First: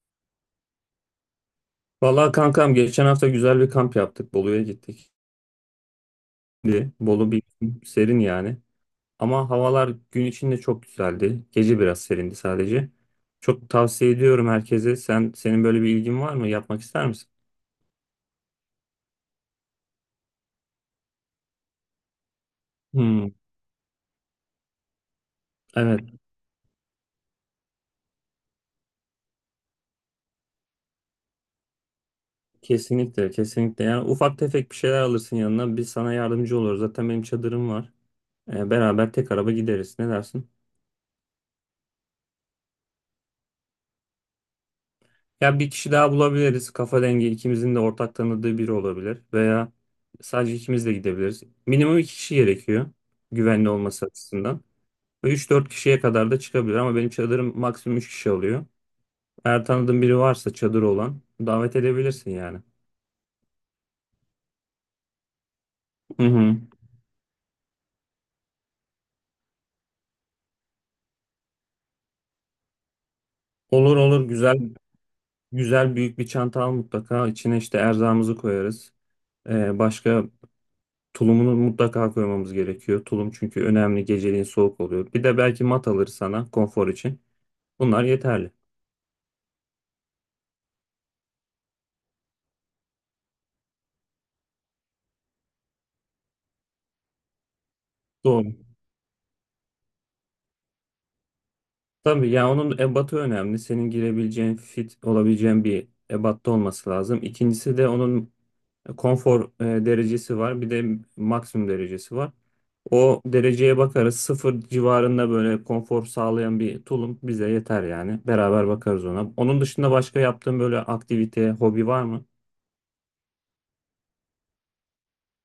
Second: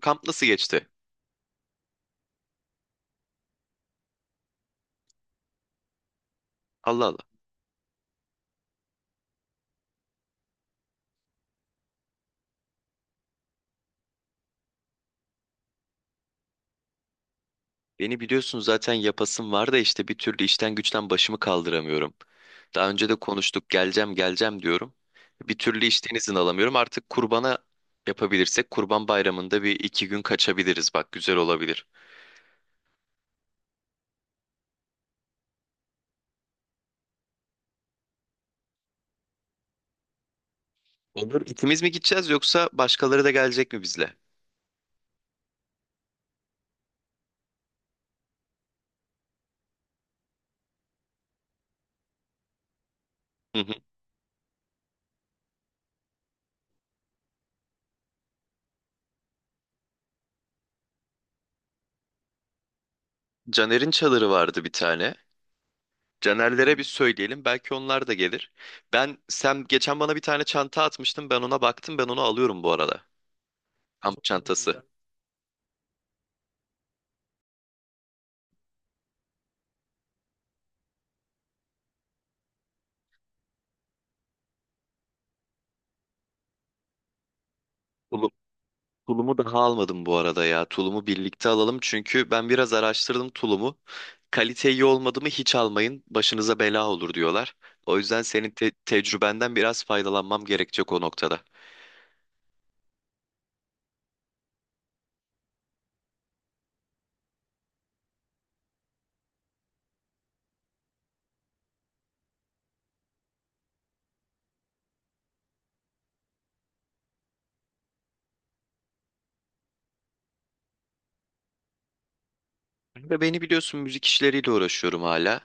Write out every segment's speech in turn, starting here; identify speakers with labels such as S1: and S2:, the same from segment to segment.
S1: Kamp nasıl geçti?
S2: Vallahi kankam, geçen hafta güzel bir kamp yaptık. Bolu'ya gittik. Şimdi
S1: Allah Allah.
S2: Bolu bir serin yani. Ama havalar gün içinde çok güzeldi. Gece biraz serindi sadece. Çok tavsiye ediyorum herkese. Senin böyle bir ilgin var mı? Yapmak ister misin?
S1: Beni biliyorsun zaten yapasım var da işte bir türlü işten güçten başımı kaldıramıyorum. Daha önce de
S2: Hmm,
S1: konuştuk, geleceğim geleceğim diyorum. Bir türlü
S2: evet,
S1: işten izin alamıyorum. Artık kurbana yapabilirsek kurban bayramında bir iki gün kaçabiliriz. Bak, güzel olabilir.
S2: kesinlikle kesinlikle. Yani ufak tefek bir şeyler alırsın yanına. Biz sana yardımcı oluruz. Zaten benim çadırım var. Beraber tek araba gideriz. Ne dersin?
S1: Olur. İkimiz mi gideceğiz, yoksa başkaları da gelecek mi bizle?
S2: Ya bir kişi daha bulabiliriz. Kafa dengi, ikimizin de ortak tanıdığı biri olabilir. Veya sadece ikimiz de gidebiliriz. Minimum iki kişi gerekiyor,
S1: Hı
S2: güvenli
S1: hı.
S2: olması açısından. Ve 3-4 kişiye kadar da çıkabilir ama benim çadırım maksimum 3 kişi alıyor. Eğer tanıdığın biri varsa, çadır olan, davet edebilirsin yani.
S1: Caner'in çadırı vardı bir tane.
S2: Hı hı.
S1: Caner'lere bir söyleyelim, belki onlar da gelir. Sen geçen bana bir tane çanta atmıştın. Ben ona baktım. Ben onu alıyorum bu arada.
S2: Olur
S1: Kamp
S2: olur, güzel
S1: çantası.
S2: güzel, büyük bir çanta al mutlaka. İçine işte erzağımızı koyarız. Başka tulumunu mutlaka koymamız gerekiyor. Tulum çünkü önemli, geceliğin soğuk oluyor. Bir de belki mat alır sana, konfor için. Bunlar
S1: Tulum-
S2: yeterli.
S1: Tulumu daha almadım bu arada ya. Tulumu birlikte alalım, çünkü ben biraz araştırdım tulumu. Kalite iyi olmadı mı hiç almayın, başınıza bela olur diyorlar. O yüzden senin
S2: Doğru.
S1: tecrübenden biraz faydalanmam gerekecek o noktada.
S2: Tabii ya, onun ebatı önemli. Senin girebileceğin, fit olabileceğin bir ebatta olması lazım. İkincisi de onun konfor derecesi var. Bir de maksimum derecesi var. O dereceye bakarız. Sıfır civarında böyle konfor sağlayan bir tulum bize yeter yani. Beraber bakarız ona. Onun dışında başka yaptığın böyle aktivite, hobi var mı?
S1: Ve beni biliyorsun, müzik işleriyle uğraşıyorum hala.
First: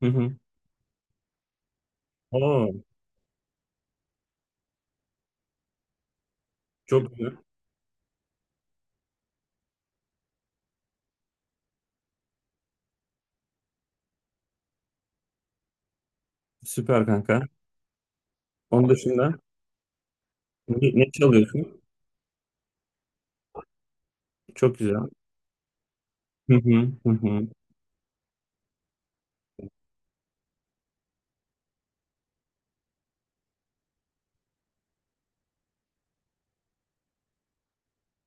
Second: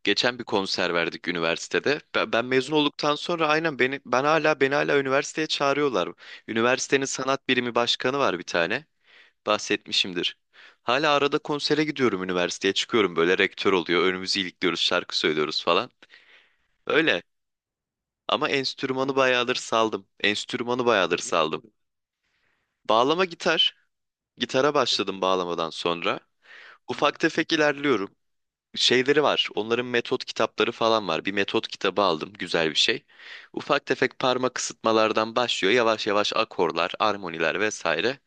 S2: Hı hı.
S1: Geçen bir konser verdik üniversitede. Ben mezun
S2: Oo,
S1: olduktan sonra, beni hala üniversiteye çağırıyorlar. Üniversitenin
S2: çok güzel.
S1: sanat birimi başkanı var bir tane, bahsetmişimdir. Hala arada konsere gidiyorum, üniversiteye çıkıyorum, böyle rektör oluyor, önümüzü ilikliyoruz, şarkı söylüyoruz falan.
S2: Süper
S1: Öyle.
S2: kanka.
S1: Ama
S2: Onun
S1: enstrümanı
S2: dışında
S1: bayağıdır saldım. Enstrümanı
S2: ne
S1: bayağıdır saldım.
S2: çalıyorsun?
S1: Bağlama, gitar. Gitara
S2: Çok güzel.
S1: başladım bağlamadan sonra.
S2: Hı hı, hı
S1: Ufak
S2: hı.
S1: tefek ilerliyorum. Şeyleri var, onların metot kitapları falan var. Bir metot kitabı aldım, güzel bir şey. Ufak tefek parmak ısıtmalardan başlıyor. Yavaş yavaş akorlar, armoniler vesaire.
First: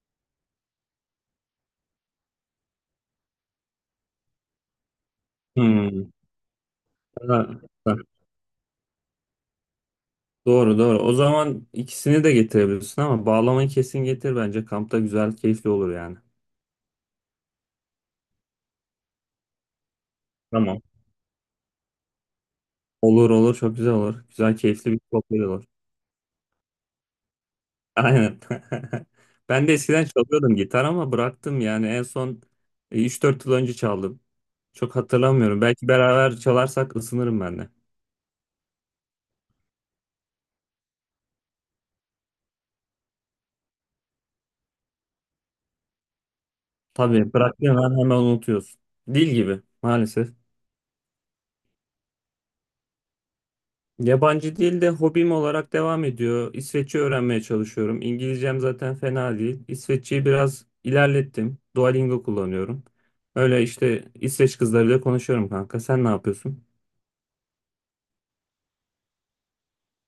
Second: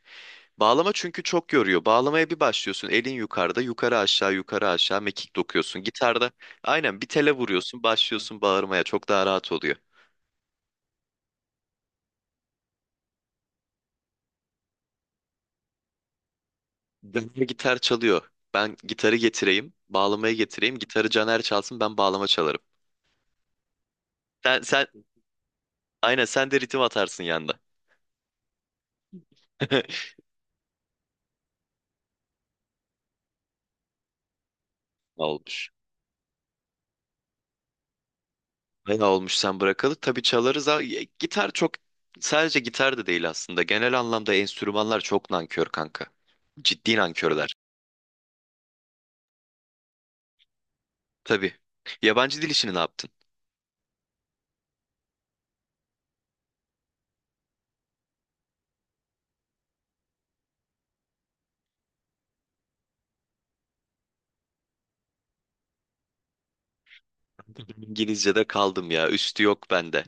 S1: Bağlama çünkü çok yoruyor. Bağlamaya bir başlıyorsun, elin yukarıda, yukarı aşağı, yukarı aşağı mekik dokuyorsun.
S2: Hı.
S1: Gitarda aynen bir
S2: Ha,
S1: tele vuruyorsun,
S2: bak,
S1: başlıyorsun bağırmaya. Çok daha rahat oluyor.
S2: doğru doğru. O zaman ikisini de getirebilirsin ama bağlamayı kesin getir bence. Kampta güzel, keyifli olur yani.
S1: Caner gitar çalıyor. Ben gitarı getireyim, bağlamayı getireyim.
S2: Tamam.
S1: Gitarı Caner çalsın, ben bağlama çalarım.
S2: Olur olur, çok güzel olur. Güzel,
S1: Sen, sen
S2: keyifli bir sohbet olur.
S1: aynen sen de ritim atarsın yanda.
S2: Aynen. Ben de eskiden çalıyordum gitar ama bıraktım yani. En son 3-4 yıl önce çaldım. Çok hatırlamıyorum.
S1: Olmuş.
S2: Belki beraber çalarsak ısınırım ben de.
S1: Bayağı olmuş sen bırakalı. Tabii çalarız, ha. Ya, Gitar çok sadece gitar da değil aslında. Genel anlamda enstrümanlar çok nankör, kanka. Ciddi
S2: Tabii,
S1: nankörler.
S2: bıraktığın an hemen unutuyorsun. Dil gibi maalesef.
S1: Tabii. Yabancı dil işini ne yaptın?
S2: Yabancı dil de hobim olarak devam ediyor. İsveççe öğrenmeye çalışıyorum. İngilizcem zaten fena değil. İsveççeyi biraz ilerlettim. Duolingo kullanıyorum. Öyle işte, İsveç kızlarıyla konuşuyorum kanka. Sen ne yapıyorsun?
S1: İngilizce'de kaldım ya, üstü yok bende.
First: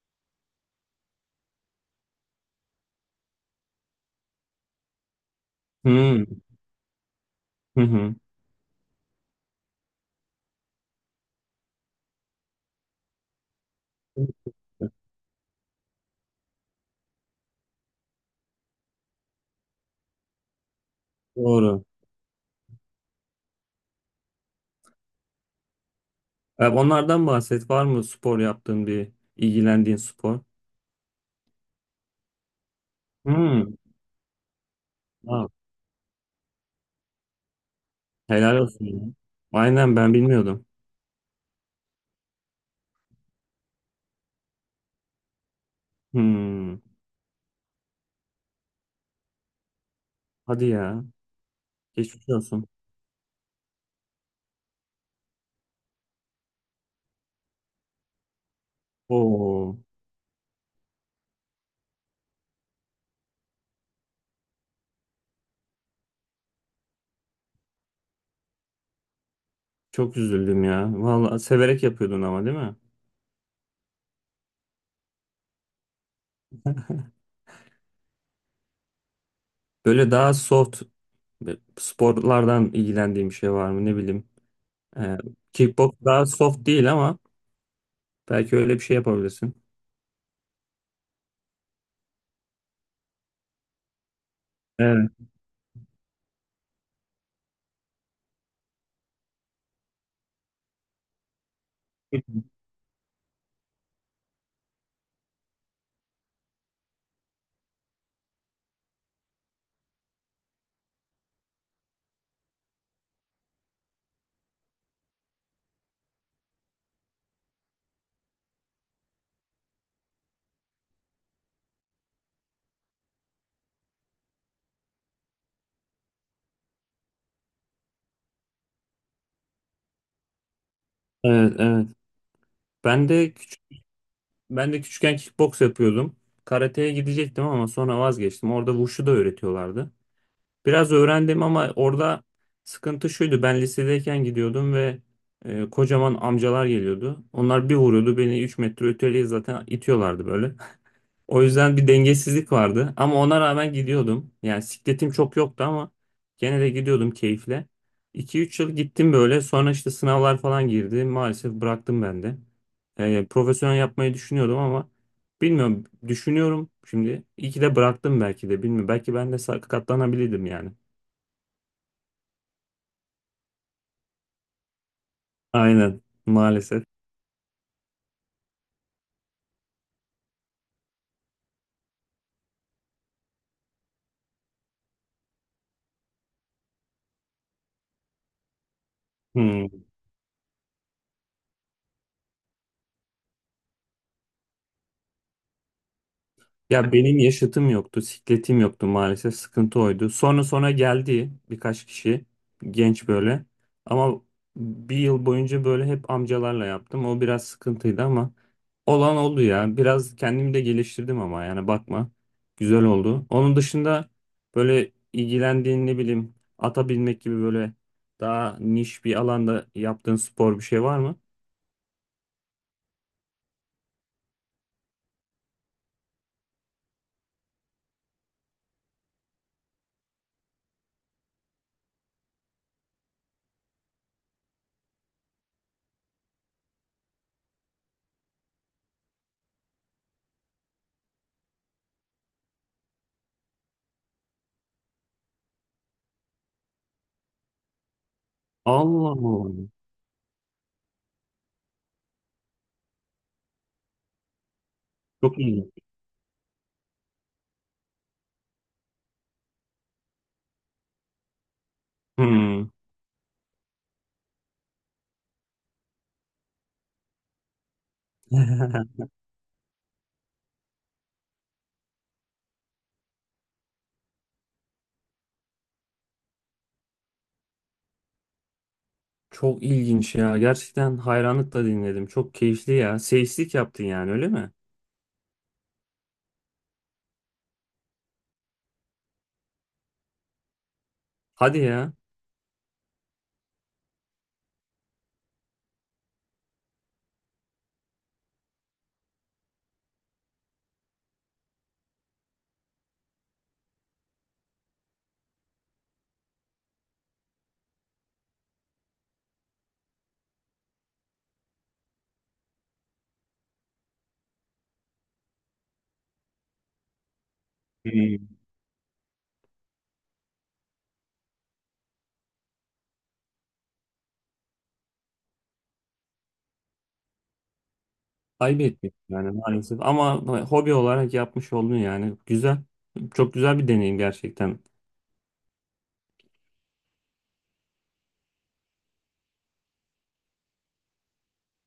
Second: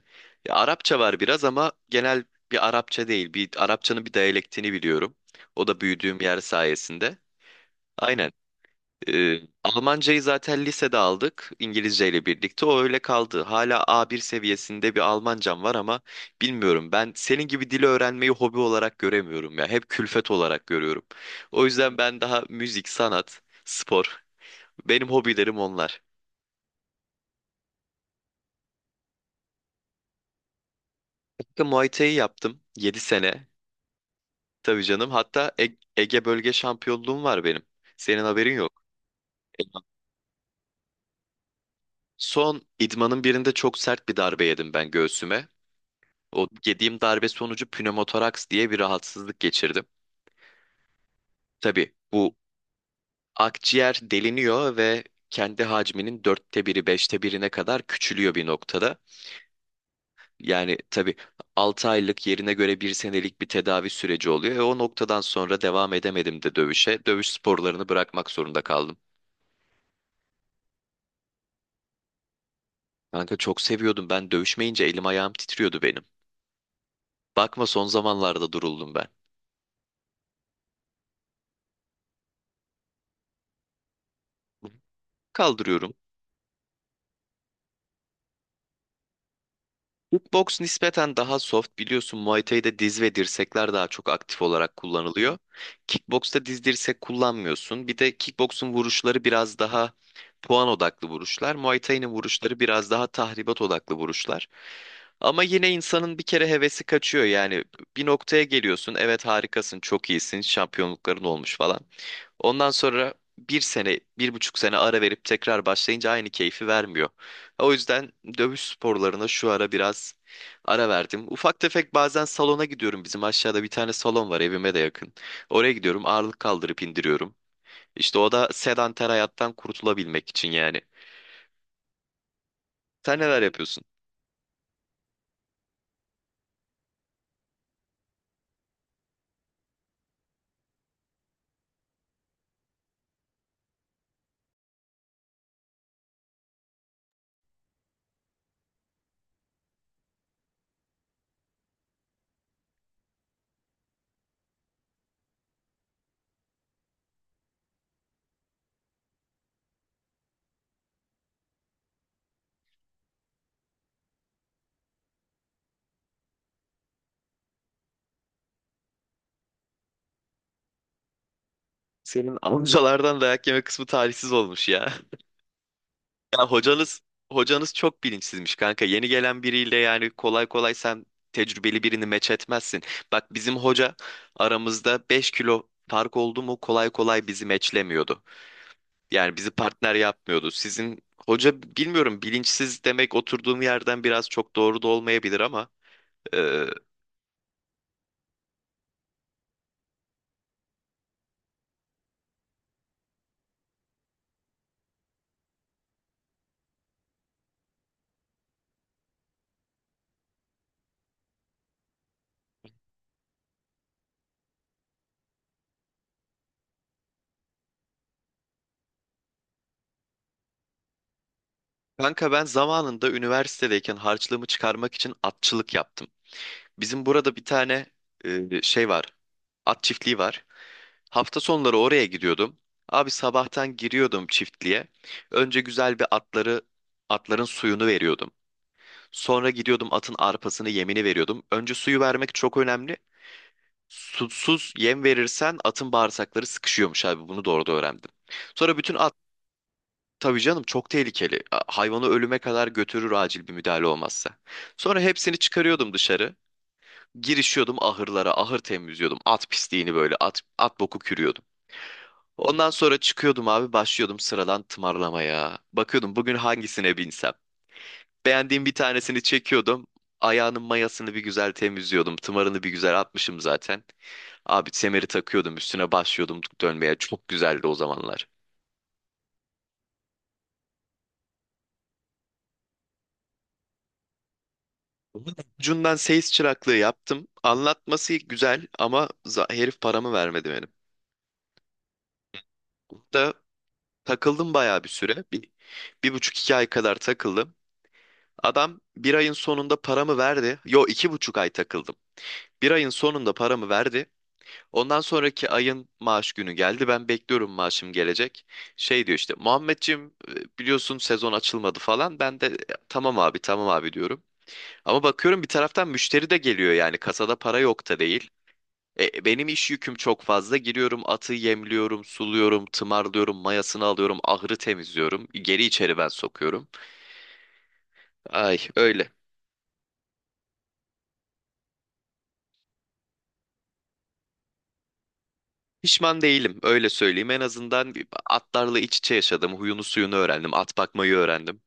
S1: Ya Arapça var biraz ama genel bir Arapça değil. Bir Arapçanın bir diyalektini biliyorum. O da büyüdüğüm
S2: Hmm,
S1: yer sayesinde.
S2: hı hı.
S1: Aynen. Almancayı zaten lisede aldık İngilizce ile birlikte. O öyle kaldı. Hala A1 seviyesinde bir Almancam var, ama bilmiyorum. Ben senin gibi dili öğrenmeyi hobi olarak göremiyorum ya, hep külfet olarak görüyorum. O
S2: Doğru.
S1: yüzden ben daha müzik, sanat, spor. Benim hobilerim onlar.
S2: E, onlardan bahset. Var mı spor yaptığın, bir ilgilendiğin spor?
S1: Kanka, Muay Thai yaptım 7 sene.
S2: Hmm.
S1: Tabii canım.
S2: Ha,
S1: Hatta Ege bölge şampiyonluğum var benim. Senin haberin
S2: helal
S1: yok.
S2: olsun ya.
S1: Elvan.
S2: Aynen, ben bilmiyordum.
S1: Son idmanın birinde çok sert bir darbe yedim ben göğsüme. O
S2: Hmm.
S1: yediğim darbe sonucu pnömotoraks diye bir rahatsızlık geçirdim.
S2: Hadi ya.
S1: Tabii
S2: Geçmiş
S1: bu,
S2: olsun.
S1: akciğer deliniyor ve kendi hacminin 1/4'i, 1/5'ine kadar küçülüyor bir noktada.
S2: Oo.
S1: Yani tabii 6 aylık, yerine göre bir senelik bir tedavi süreci oluyor. E, o noktadan sonra devam edemedim de dövüşe. Dövüş sporlarını bırakmak zorunda kaldım.
S2: Çok üzüldüm ya. Vallahi severek yapıyordun ama, değil mi?
S1: Kanka, çok seviyordum, ben dövüşmeyince elim ayağım titriyordu benim. Bakma, son zamanlarda duruldum ben.
S2: Böyle daha soft sporlardan, ilgilendiğim bir şey var mı, ne bileyim. Ee, Kickbox
S1: Kaldırıyorum.
S2: daha soft değil ama belki öyle bir şey yapabilirsin.
S1: Boks nispeten daha soft, biliyorsun. Muay Thai'de diz ve dirsekler daha çok aktif olarak
S2: Evet.
S1: kullanılıyor. Kickbox'ta diz dirsek kullanmıyorsun. Bir de kickbox'un vuruşları biraz daha puan odaklı vuruşlar. Muay Thai'nin vuruşları biraz daha tahribat odaklı vuruşlar. Ama yine insanın bir kere hevesi kaçıyor yani. Bir noktaya geliyorsun, evet harikasın, çok iyisin, şampiyonlukların olmuş falan. Ondan sonra bir sene, bir buçuk sene ara verip tekrar başlayınca aynı keyfi vermiyor. O yüzden dövüş sporlarına şu ara biraz ara verdim. Ufak tefek bazen salona gidiyorum. Bizim aşağıda bir tane salon var, evime de yakın. Oraya gidiyorum, ağırlık kaldırıp indiriyorum. İşte o da sedanter hayattan kurtulabilmek için yani.
S2: Evet, evet. Ben
S1: Sen
S2: de
S1: neler
S2: küçük,
S1: yapıyorsun?
S2: ben de küçükken kickbox yapıyordum. Karateye gidecektim ama sonra vazgeçtim. Orada wushu da öğretiyorlardı. Biraz öğrendim ama orada sıkıntı şuydu: ben lisedeyken gidiyordum ve kocaman amcalar geliyordu. Onlar bir vuruyordu, beni 3 metre öteye zaten itiyorlardı böyle. O yüzden bir dengesizlik vardı ama ona rağmen gidiyordum. Yani sikletim çok yoktu ama gene de gidiyordum keyifle. 2 üç yıl gittim böyle. Sonra işte sınavlar falan girdi. Maalesef bıraktım ben de. Profesyonel yapmayı düşünüyordum ama bilmiyorum, düşünüyorum şimdi. İyi ki de bıraktım belki de, bilmiyorum. Belki ben de sakatlanabilirdim yani.
S1: Senin amcalardan dayak yeme kısmı talihsiz olmuş ya.
S2: Aynen,
S1: Ya,
S2: maalesef.
S1: hocanız çok bilinçsizmiş, kanka. Yeni gelen biriyle yani kolay kolay sen tecrübeli birini meç etmezsin. Bak bizim hoca, aramızda 5 kilo fark oldu mu kolay kolay bizi meçlemiyordu. Yani bizi
S2: Hmm.
S1: partner yapmıyordu. Sizin hoca bilmiyorum, bilinçsiz demek oturduğum yerden biraz çok doğru da olmayabilir ama e,
S2: Ya benim yaşıtım yoktu, sikletim yoktu maalesef. Sıkıntı oydu. Sonra sonra geldi birkaç kişi, genç böyle. Ama bir yıl boyunca böyle hep amcalarla yaptım. O biraz sıkıntıydı ama olan oldu ya. Biraz kendimi de geliştirdim ama yani bakma. Güzel oldu. Onun dışında böyle ilgilendiğin, ne bileyim, ata binmek gibi böyle daha niş bir alanda yaptığın spor bir şey var mı?
S1: kanka ben zamanında üniversitedeyken harçlığımı çıkarmak için atçılık yaptım. Bizim burada bir tane şey var. At çiftliği var. Hafta sonları oraya gidiyordum. Abi, sabahtan giriyordum çiftliğe. Önce güzel atların suyunu veriyordum. Sonra gidiyordum, atın arpasını, yemini veriyordum. Önce suyu vermek çok önemli. Susuz yem verirsen atın bağırsakları sıkışıyormuş abi. Bunu doğru da öğrendim. Sonra bütün
S2: Allah
S1: at.
S2: Allah.
S1: Tabii canım, çok tehlikeli. Hayvanı ölüme kadar götürür acil bir müdahale olmazsa. Sonra hepsini
S2: Çok iyi.
S1: çıkarıyordum dışarı. Girişiyordum ahırlara, ahır temizliyordum. At pisliğini, böyle at boku kürüyordum. Ondan
S2: Hmm.
S1: sonra çıkıyordum abi, başlıyordum sıradan tımarlamaya. Bakıyordum bugün hangisine binsem. Beğendiğim bir tanesini çekiyordum. Ayağının mayasını bir güzel temizliyordum. Tımarını bir güzel atmışım zaten. Abi, semeri takıyordum üstüne, başlıyordum dönmeye. Çok güzeldi o zamanlar.
S2: Çok ilginç ya. Gerçekten hayranlıkla dinledim. Çok keyifli ya. Seyislik yaptın yani, öyle mi?
S1: Bunun ucundan seyis çıraklığı yaptım. Anlatması güzel ama herif paramı vermedi benim.
S2: Hadi ya.
S1: Da takıldım bayağı bir süre. Bir, bir buçuk, iki ay kadar takıldım. Adam bir ayın sonunda paramı verdi. Yo, 2,5 ay takıldım. Bir ayın sonunda paramı verdi. Ondan sonraki ayın maaş günü geldi. Ben bekliyorum, maaşım gelecek. Şey diyor işte, "Muhammedciğim, biliyorsun sezon açılmadı" falan. Ben de, "E, tamam abi, tamam abi" diyorum. Ama bakıyorum bir taraftan müşteri de geliyor, yani kasada para yok da
S2: Hmm.
S1: değil. Benim iş yüküm çok fazla. Giriyorum, atı yemliyorum, suluyorum, tımarlıyorum, mayasını alıyorum, ahırı temizliyorum. Geri içeri ben sokuyorum. Ay,
S2: Ayıp etmiş
S1: öyle.
S2: yani, maalesef. Ama hobi olarak yapmış oldun yani. Güzel. Çok güzel bir deneyim gerçekten.
S1: Pişman değilim, öyle söyleyeyim. En azından atlarla iç içe yaşadım. Huyunu suyunu öğrendim. At bakmayı öğrendim.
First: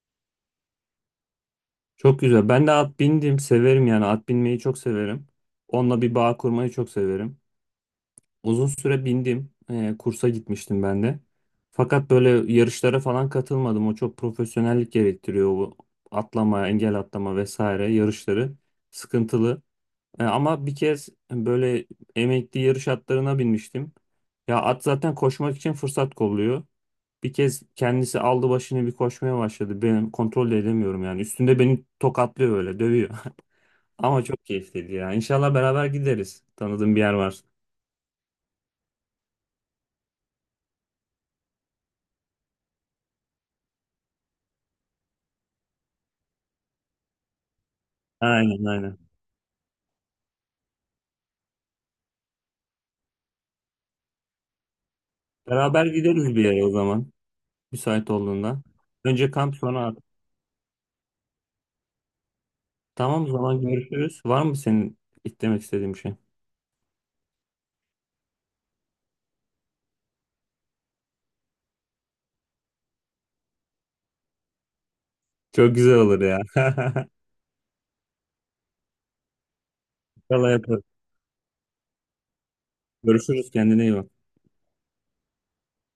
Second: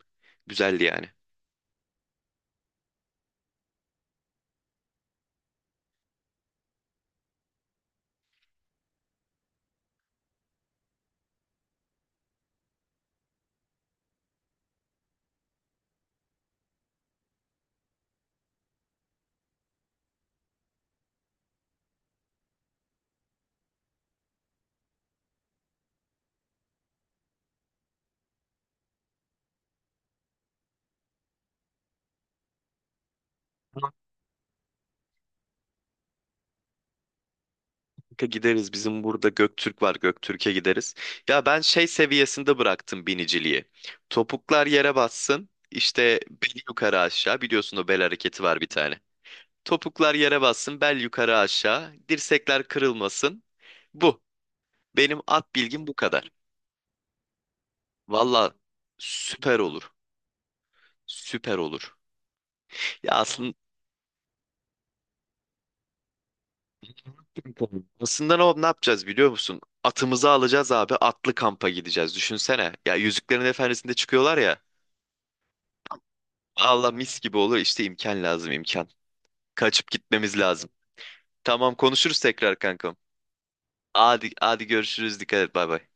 S1: Güzeldi yani.
S2: Çok güzel. Ben de at bindim. Severim yani. At binmeyi çok severim. Onunla bir bağ kurmayı çok severim. Uzun süre bindim. Kursa gitmiştim ben de. Fakat böyle yarışlara falan katılmadım. O çok profesyonellik gerektiriyor. O atlama, engel atlama vesaire yarışları sıkıntılı. Ama bir kez böyle emekli yarış atlarına binmiştim. Ya at zaten koşmak için fırsat kolluyor. Bir kez kendisi aldı başını, bir koşmaya başladı. Benim kontrol de edemiyorum yani. Üstünde beni tokatlıyor öyle, dövüyor. Ama çok keyifliydi ya. İnşallah beraber gideriz, tanıdığım bir yer var.
S1: Kanka gideriz. Bizim burada Göktürk var, Göktürk'e gideriz. Ya ben şey seviyesinde bıraktım biniciliği. Topuklar yere bassın, İşte bel yukarı aşağı, biliyorsun o bel hareketi var
S2: Aynen
S1: bir
S2: aynen.
S1: tane. Topuklar yere bassın, bel yukarı aşağı, dirsekler kırılmasın, bu. Benim at
S2: Beraber
S1: bilgim bu
S2: gideriz
S1: kadar.
S2: bir yere o zaman, müsait
S1: Valla
S2: olduğunda. Önce kamp,
S1: süper
S2: sonra
S1: olur,
S2: at.
S1: süper olur. Ya
S2: Tamam, o
S1: aslında
S2: zaman görüşürüz. Var mı senin demek istediğin bir şey?
S1: tamam. Aslında ne yapacağız biliyor musun? Atımızı alacağız abi. Atlı kampa gideceğiz. Düşünsene. Ya Yüzüklerin Efendisi'nde çıkıyorlar ya.
S2: Çok güzel olur ya.
S1: Allah, mis gibi olur. İşte imkan lazım, imkan. Kaçıp gitmemiz
S2: İnşallah
S1: lazım.
S2: yaparız.
S1: Tamam, konuşuruz tekrar kankam.
S2: Görüşürüz, kendine iyi bak.
S1: Hadi, hadi görüşürüz. Dikkat et. Bay bay.